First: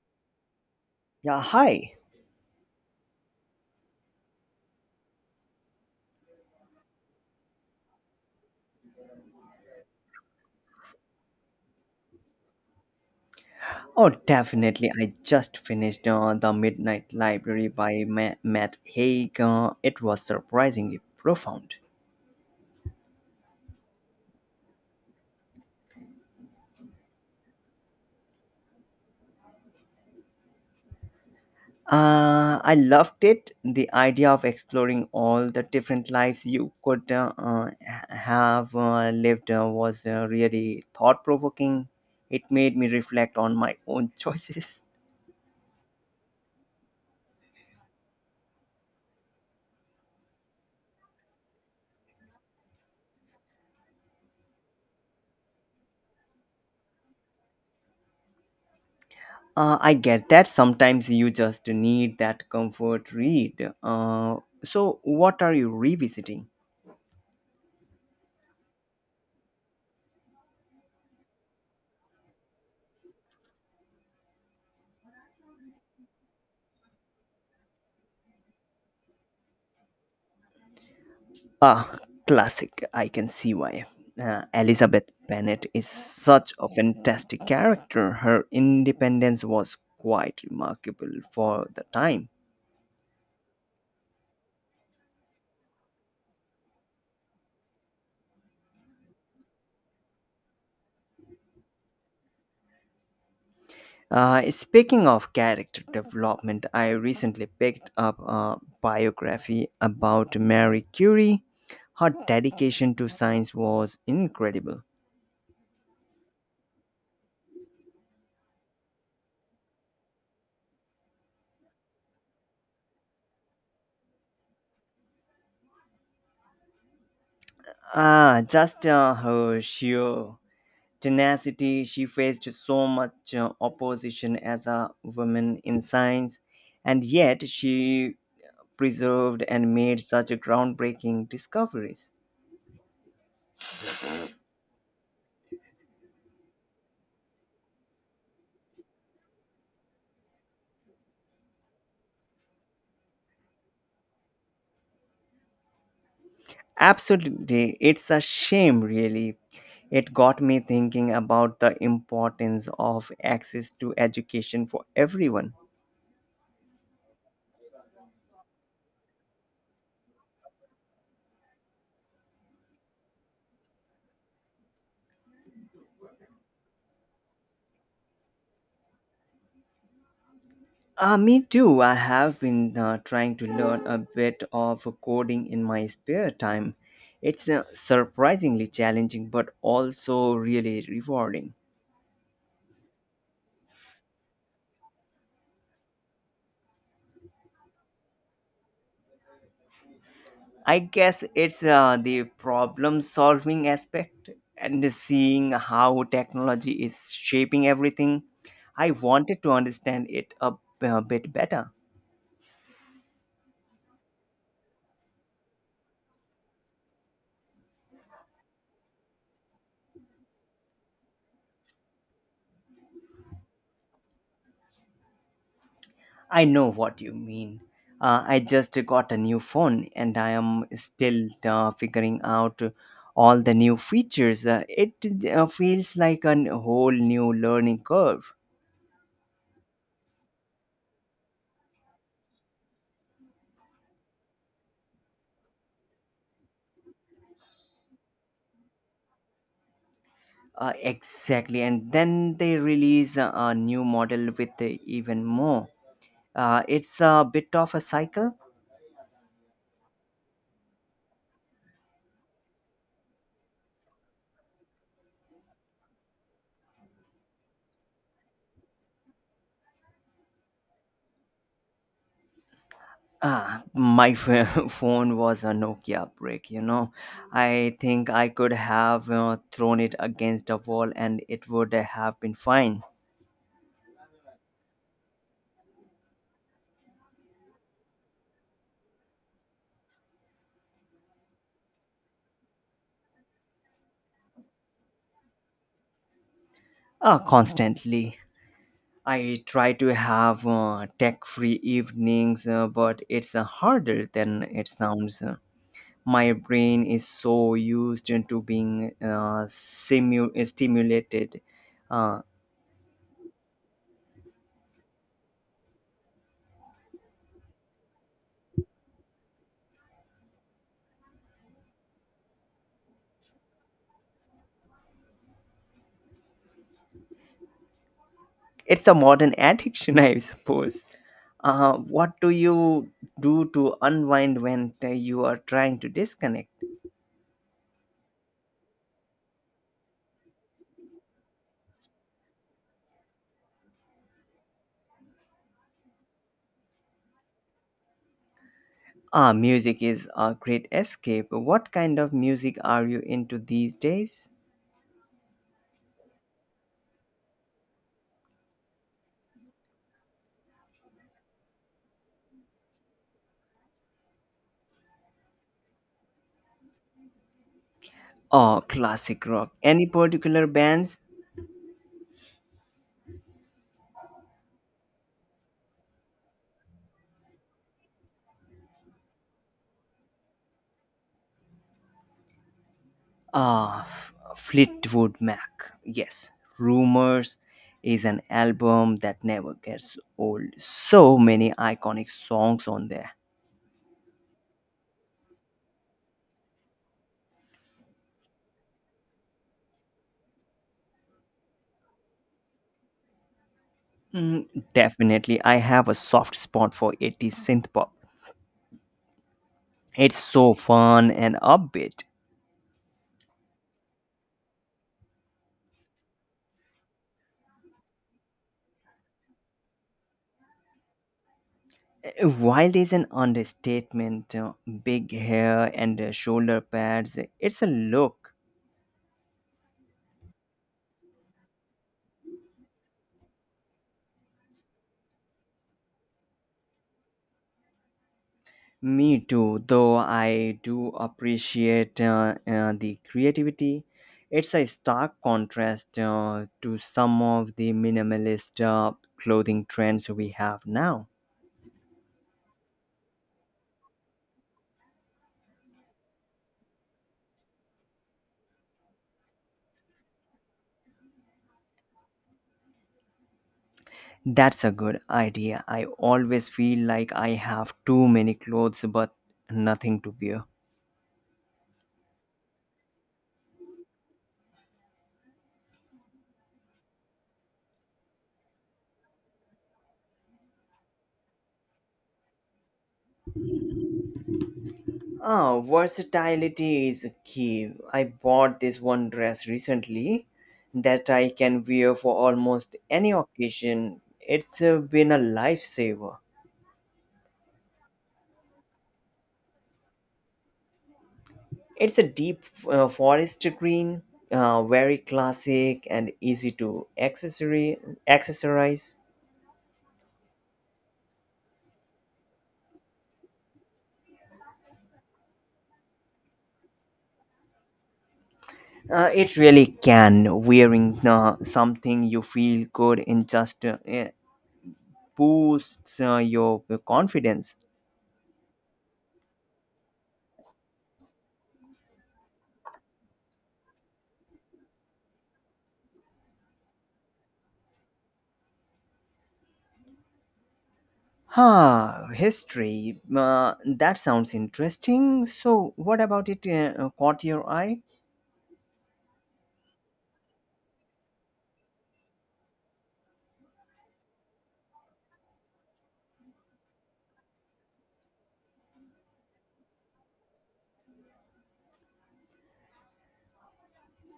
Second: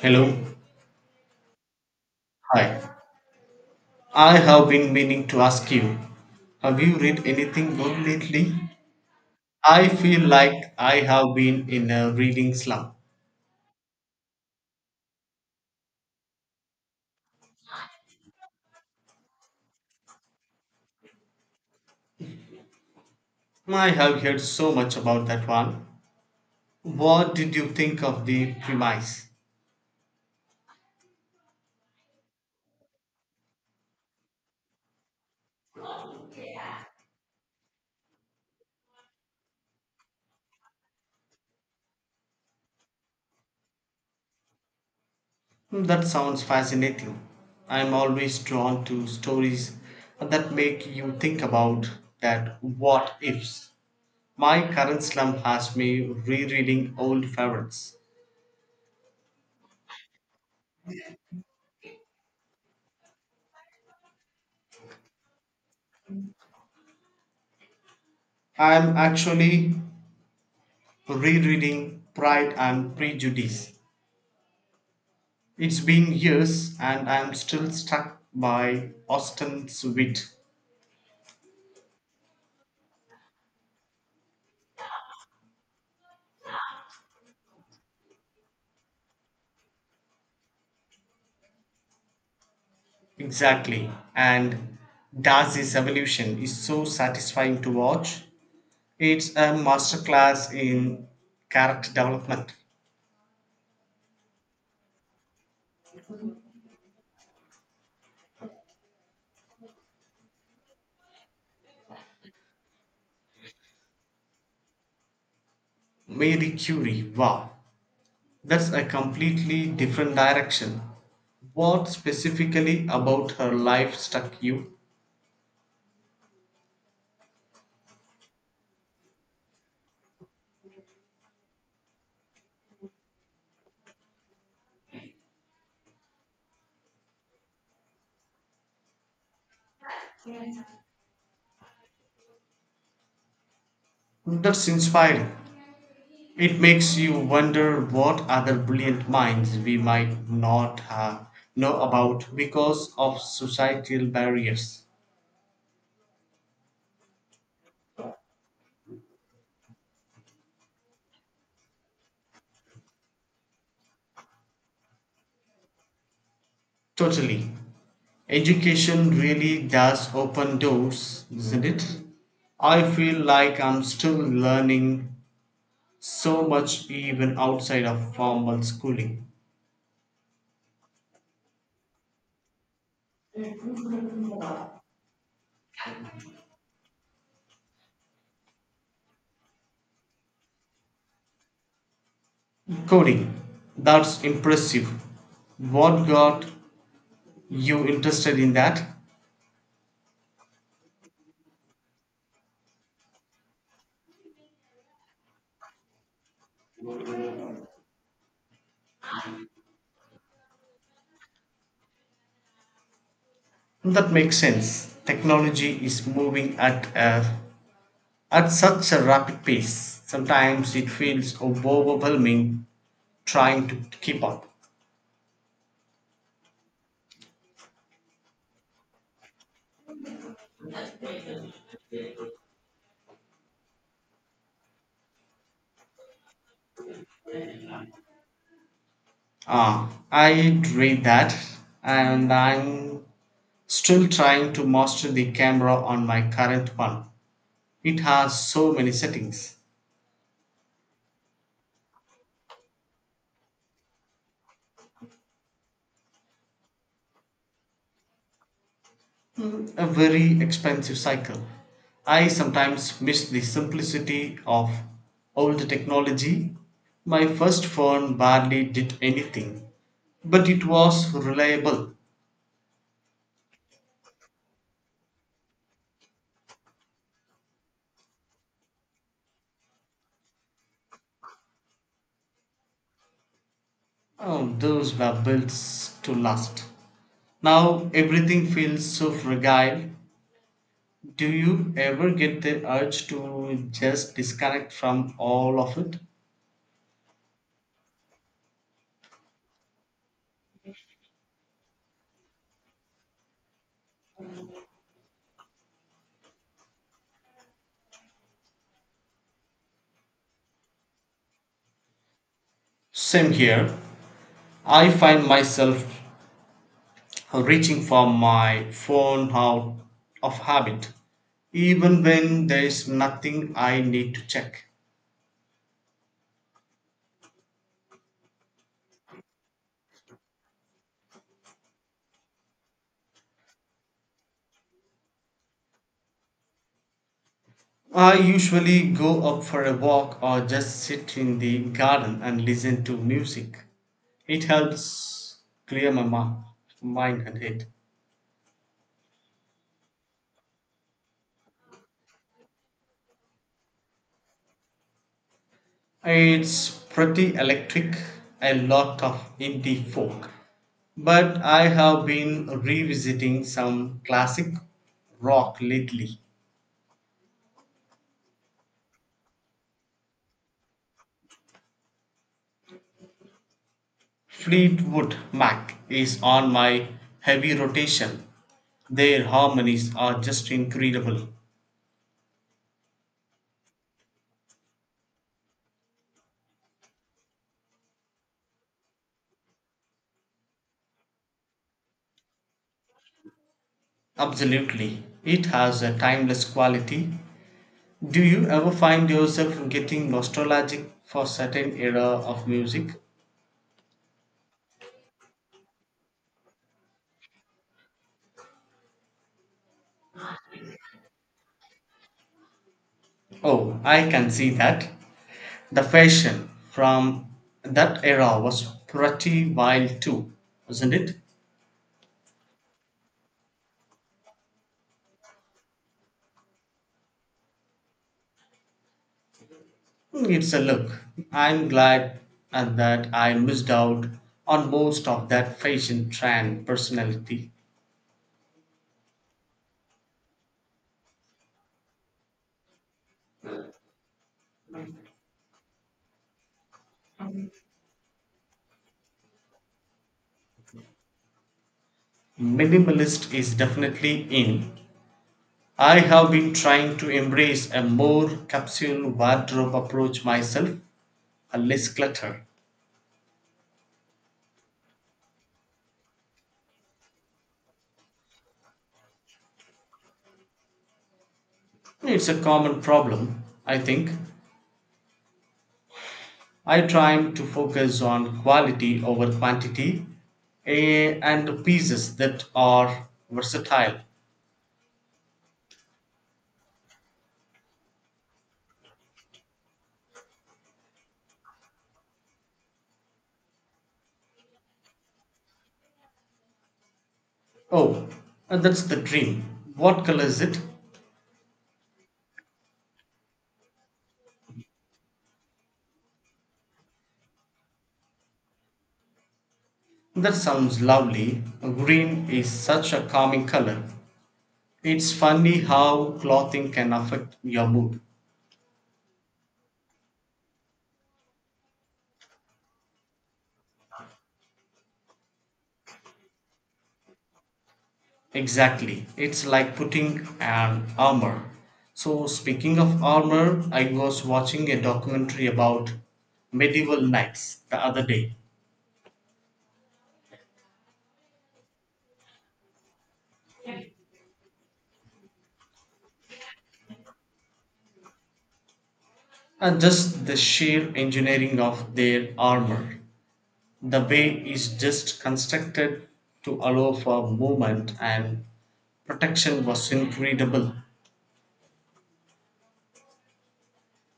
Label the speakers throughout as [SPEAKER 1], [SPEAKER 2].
[SPEAKER 1] Hello.
[SPEAKER 2] Yeah, hi.
[SPEAKER 1] Hi. I have been meaning to ask you, have you read anything good lately? I feel like I have been in a reading slump.
[SPEAKER 2] Oh, definitely. I just finished The Midnight Library by Matt Haig. It was surprisingly profound.
[SPEAKER 1] I have heard so much about that one. What did you think of the premise?
[SPEAKER 2] I loved it. The idea of exploring all the different lives you could have lived was really thought provoking. It made me reflect on my own choices.
[SPEAKER 1] That sounds fascinating. I'm always drawn to stories that make you think about that what ifs. My current slump has me rereading old favorites.
[SPEAKER 2] I get that sometimes you just need that comfort read. So, what are you revisiting?
[SPEAKER 1] I'm actually rereading Pride and Prejudice. It's been years and I'm still struck by Austen's wit.
[SPEAKER 2] Ah, classic. I can see why. Elizabeth Bennet is such a fantastic character. Her independence was quite remarkable for the time.
[SPEAKER 1] Exactly. And Darcy's evolution is so satisfying to watch. It's a masterclass in character development.
[SPEAKER 2] Speaking of character development, I recently picked up a biography about Marie Curie. Her dedication to science was incredible.
[SPEAKER 1] Mary Curie, wow. That's a completely different direction. What specifically about her life struck you?
[SPEAKER 2] Ah, just her sheer tenacity. She faced so much opposition as a woman in science, and yet she preserved and made such groundbreaking discoveries.
[SPEAKER 1] That's inspiring. It makes you wonder what other brilliant minds we might not have know about because of societal barriers.
[SPEAKER 2] Absolutely, it's a shame, really. It got me thinking about the importance of access to education for everyone.
[SPEAKER 1] Totally. Education really does open doors, isn't it? I feel like I'm still learning so much even outside of formal schooling.
[SPEAKER 2] Me too. I have been trying to learn a bit of coding in my spare time. It's surprisingly challenging, but also really rewarding.
[SPEAKER 1] Coding. That's impressive. What got you interested in that?
[SPEAKER 2] I guess it's the problem solving aspect and seeing how technology is shaping everything. I wanted to understand a bit better.
[SPEAKER 1] That makes sense. Technology is moving at such a rapid pace. Sometimes it feels overwhelming trying to keep up.
[SPEAKER 2] I know what you mean. I just got a new phone and I am still figuring out all the new features. It feels like a whole new learning curve.
[SPEAKER 1] Ah, I read that, and I'm still trying to master the camera on my current one. It has so many settings.
[SPEAKER 2] Exactly. And then they release a new model with even more. It's a bit of a cycle.
[SPEAKER 1] Mm, a very expensive cycle. I sometimes miss the simplicity of old technology. My first phone barely did anything, but it was reliable.
[SPEAKER 2] Ah, phone was a Nokia brick, you know. I think I could have thrown it against a wall and it would have been fine.
[SPEAKER 1] Oh, those were built to last. Now everything feels so fragile. Do you ever get the urge to just disconnect from all of it?
[SPEAKER 2] Constantly. I try to have tech free evenings, but it's harder than it sounds. My brain is so used to being stimulated. Uh,
[SPEAKER 1] Same here. I find myself reaching for my phone out of habit, even when there's nothing I need to check.
[SPEAKER 2] it's a modern addiction, I suppose. What do you do to unwind when you are trying to disconnect?
[SPEAKER 1] I usually go up for a walk or just sit in the garden and listen to music. It helps clear my mind and head.
[SPEAKER 2] Ah, music is a great escape. What kind of music are you into these days?
[SPEAKER 1] It's pretty electric, a lot of indie folk. But I have been revisiting some classic rock lately.
[SPEAKER 2] Oh, classic rock. Any particular bands?
[SPEAKER 1] Fleetwood Mac is on my heavy rotation. Their harmonies are just incredible.
[SPEAKER 2] Ah, Fleetwood Mac. Yes, Rumors is an album that never gets old. So many iconic songs on there.
[SPEAKER 1] Absolutely. It has a timeless quality. Do you ever find yourself getting nostalgic for certain era of music?
[SPEAKER 2] Mm, definitely, I have a soft spot for 80s synth pop. It's so fun and upbeat.
[SPEAKER 1] Oh, I can see that. The fashion from that era was pretty wild too, wasn't it?
[SPEAKER 2] Wild is an understatement. Big hair and shoulder pads. It's a look.
[SPEAKER 1] Hmm, it's a look. I'm glad and that I missed out on most of that fashion trend personality.
[SPEAKER 2] Me too, though I do appreciate the creativity. It's a stark contrast to some of the minimalist clothing trends we have now.
[SPEAKER 1] Minimalist is definitely in. I have been trying to embrace a more capsule wardrobe approach myself, a less clutter.
[SPEAKER 2] That's a good idea. I always feel like I have too many clothes but nothing to wear.
[SPEAKER 1] It's a common problem, I think. I try to focus on quality over quantity and pieces that are versatile.
[SPEAKER 2] Ah, versatility is key. I bought this one dress recently that I can wear for almost any occasion. It's been a lifesaver.
[SPEAKER 1] Oh, that's the dream. What color is it?
[SPEAKER 2] It's a deep forest green, very classic and easy to accessory accessorize.
[SPEAKER 1] That sounds lovely. Green is such a calming color. It's funny how clothing can affect your mood.
[SPEAKER 2] It really can, wearing something you feel good in just boosts your confidence.
[SPEAKER 1] Exactly. It's like putting an armor. So, speaking of armor, I was watching a documentary about medieval knights the other day.
[SPEAKER 2] Huh, history. That sounds interesting. So, what about it caught your eye?
[SPEAKER 1] And just the sheer engineering of their armor. The bay is just constructed to allow for movement and protection was incredible.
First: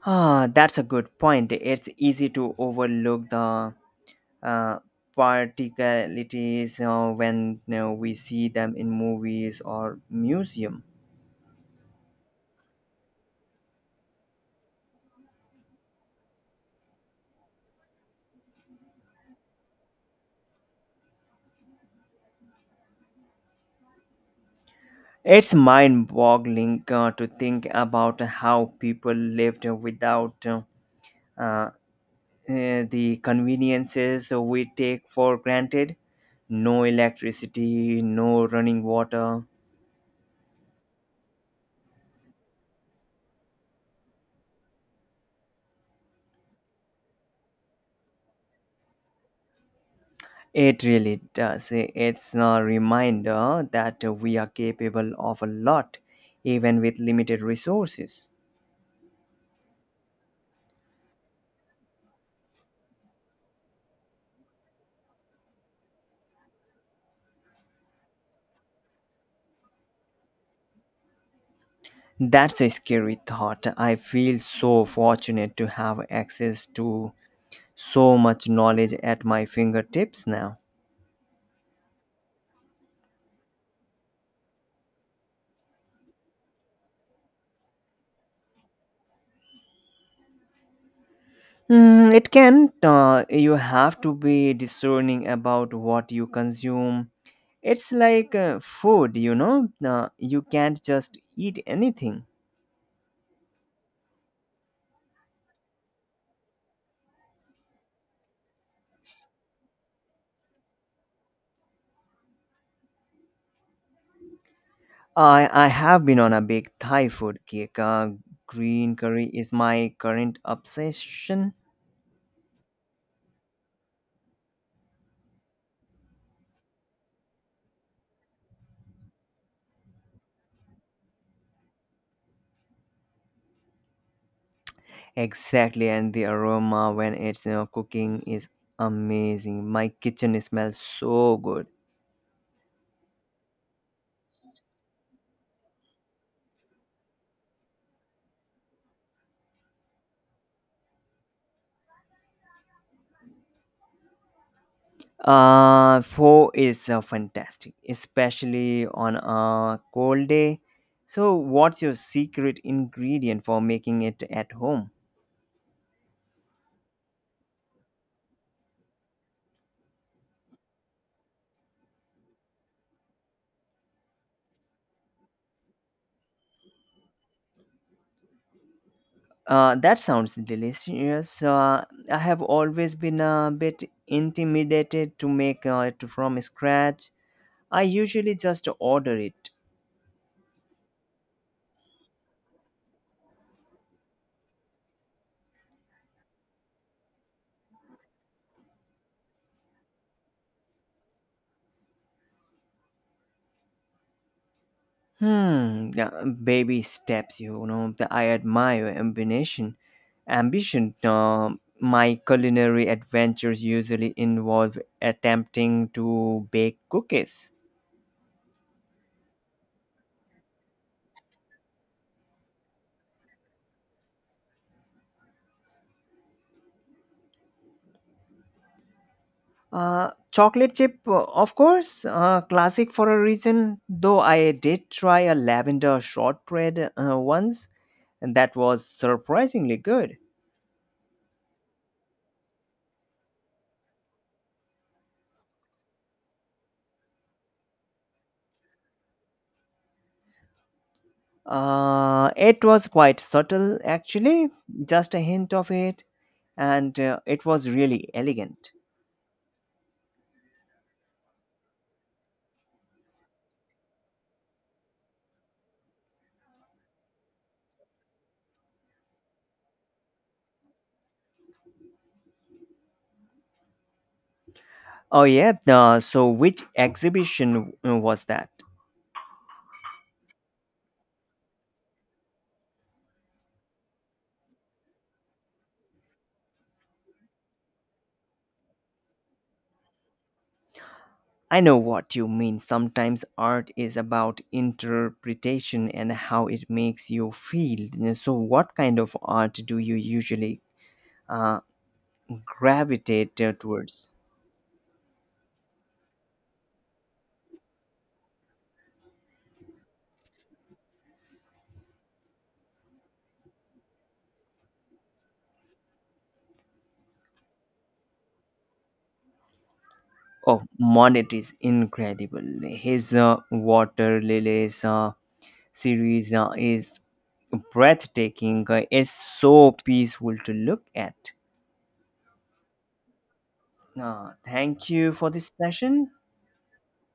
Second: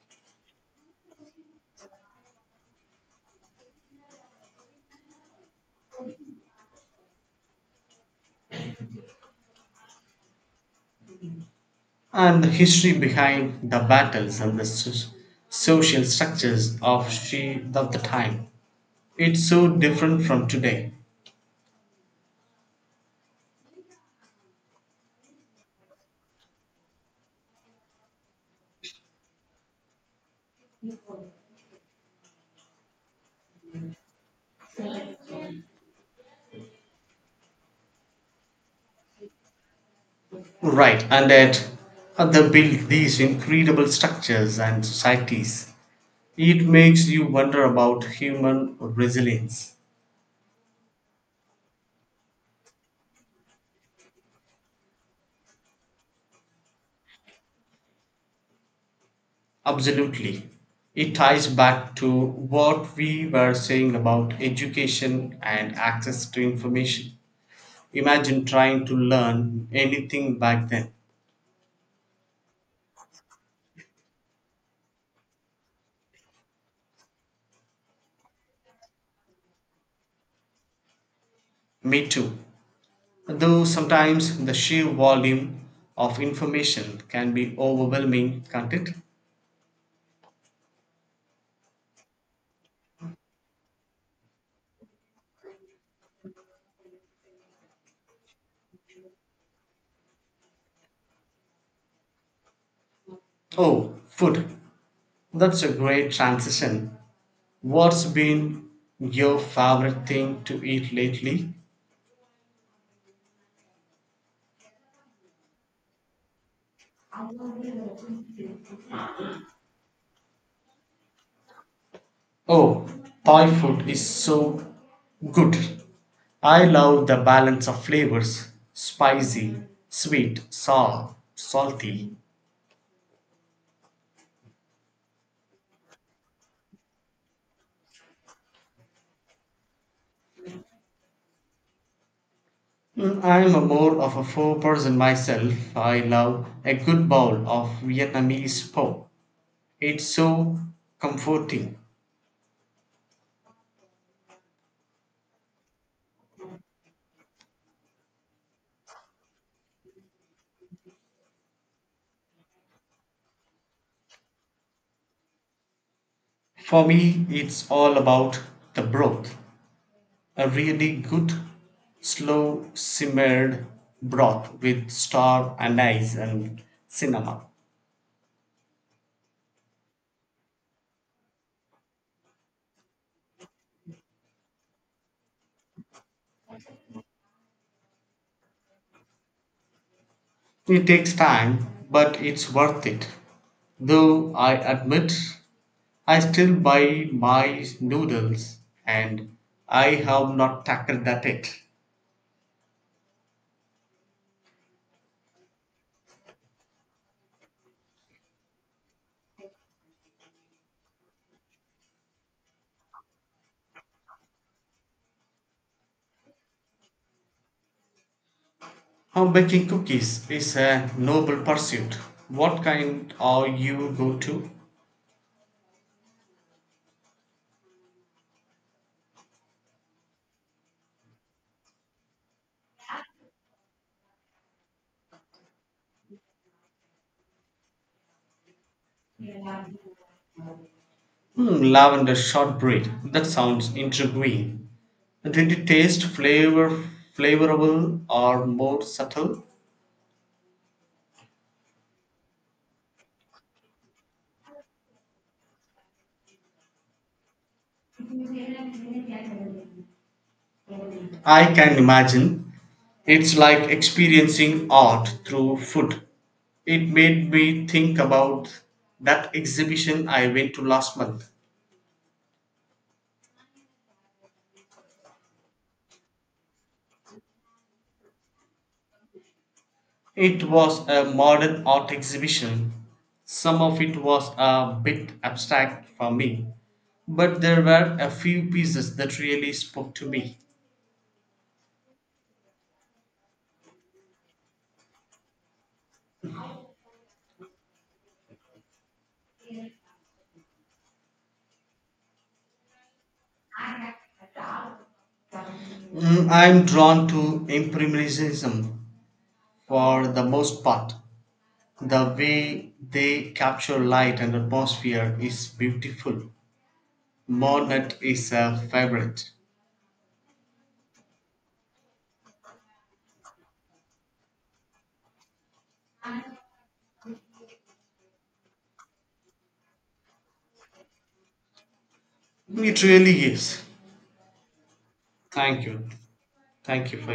[SPEAKER 2] Ah, that's a good point. It's easy to overlook the uh, particularities when, you know, we see them in movies or museum.
[SPEAKER 1] And the history behind the battles and the social structures of she of the time. It's so different from today.
[SPEAKER 2] It's mind-boggling to think about how people lived without uh, the conveniences we take for granted, no electricity, no running water.
[SPEAKER 1] Right, and that other built these incredible structures and societies. It makes you wonder about human resilience.
[SPEAKER 2] It really does. It's a reminder that we are capable of a lot, even with limited resources.
[SPEAKER 1] Absolutely. It ties back to what we were saying about education and access to information. Imagine trying to learn anything back then.
[SPEAKER 2] That's a scary thought. I feel so fortunate to have access to so much knowledge at my fingertips now.
[SPEAKER 1] Me too. Though sometimes the sheer volume of information can be overwhelming, can't it?
[SPEAKER 2] Mm, it can. You have to be discerning about what you consume. It's like food, you know. You can't just eat anything.
[SPEAKER 1] Oh, food. That's a great transition. What's been your favorite thing to eat lately?
[SPEAKER 2] I have been on a big Thai food kick. Green curry is my current obsession.
[SPEAKER 1] Oh, Thai food is so good. I love the balance of flavors spicy, sweet, sour, salty.
[SPEAKER 2] Exactly, and the aroma when it's, you know, cooking is amazing. My kitchen smells so good.
[SPEAKER 1] Mm, I'm a more of a four-person myself. I love a good bowl of Vietnamese pho. It's so comforting.
[SPEAKER 2] Four is fantastic, especially on a cold day. So, what's your secret ingredient for making it at home?
[SPEAKER 1] For me, it's all about the broth. A really good, slow simmered broth with star anise and cinnamon.
[SPEAKER 2] That sounds delicious. I have always been a bit intimidated to make it from scratch. I usually just order it.
[SPEAKER 1] It takes time, but it's worth it. Though I admit, I still buy my noodles and I have not tackled that yet.
[SPEAKER 2] Hmm, yeah, baby steps, you know. That I admire your ambition. Ambition. My culinary adventures usually involve attempting to bake cookies.
[SPEAKER 1] How baking cookies is a noble pursuit. What kind are you go to?
[SPEAKER 2] Chocolate chip, of course, classic for a reason. Though I did try a lavender shortbread once, and that was surprisingly good.
[SPEAKER 1] Hmm, lavender shortbread. That sounds intriguing. Did it taste flavorable or more subtle?
[SPEAKER 2] It was quite subtle, actually, just a hint of it, and it was really elegant.
[SPEAKER 1] I can imagine. It's like experiencing art through food. It made me think about that exhibition I went to last month.
[SPEAKER 2] Oh, yeah, so which exhibition was that?
[SPEAKER 1] It was a modern art exhibition. Some of it was a bit abstract for me, but there were a few pieces that really spoke to me.
[SPEAKER 2] I know what you mean. Sometimes art is about interpretation and how it makes you feel. So, what kind of art do you usually uh, gravitate towards?
[SPEAKER 1] Mm, I'm drawn to Impressionism for the most part. The way they capture light and atmosphere is beautiful. Monet is a favorite.
[SPEAKER 2] Oh, Monet is incredible. His Water Lilies series is breathtaking. It's so peaceful to look at.
[SPEAKER 1] It really is.
[SPEAKER 2] Thank you for this
[SPEAKER 1] Thank you.
[SPEAKER 2] session.
[SPEAKER 1] Thank you for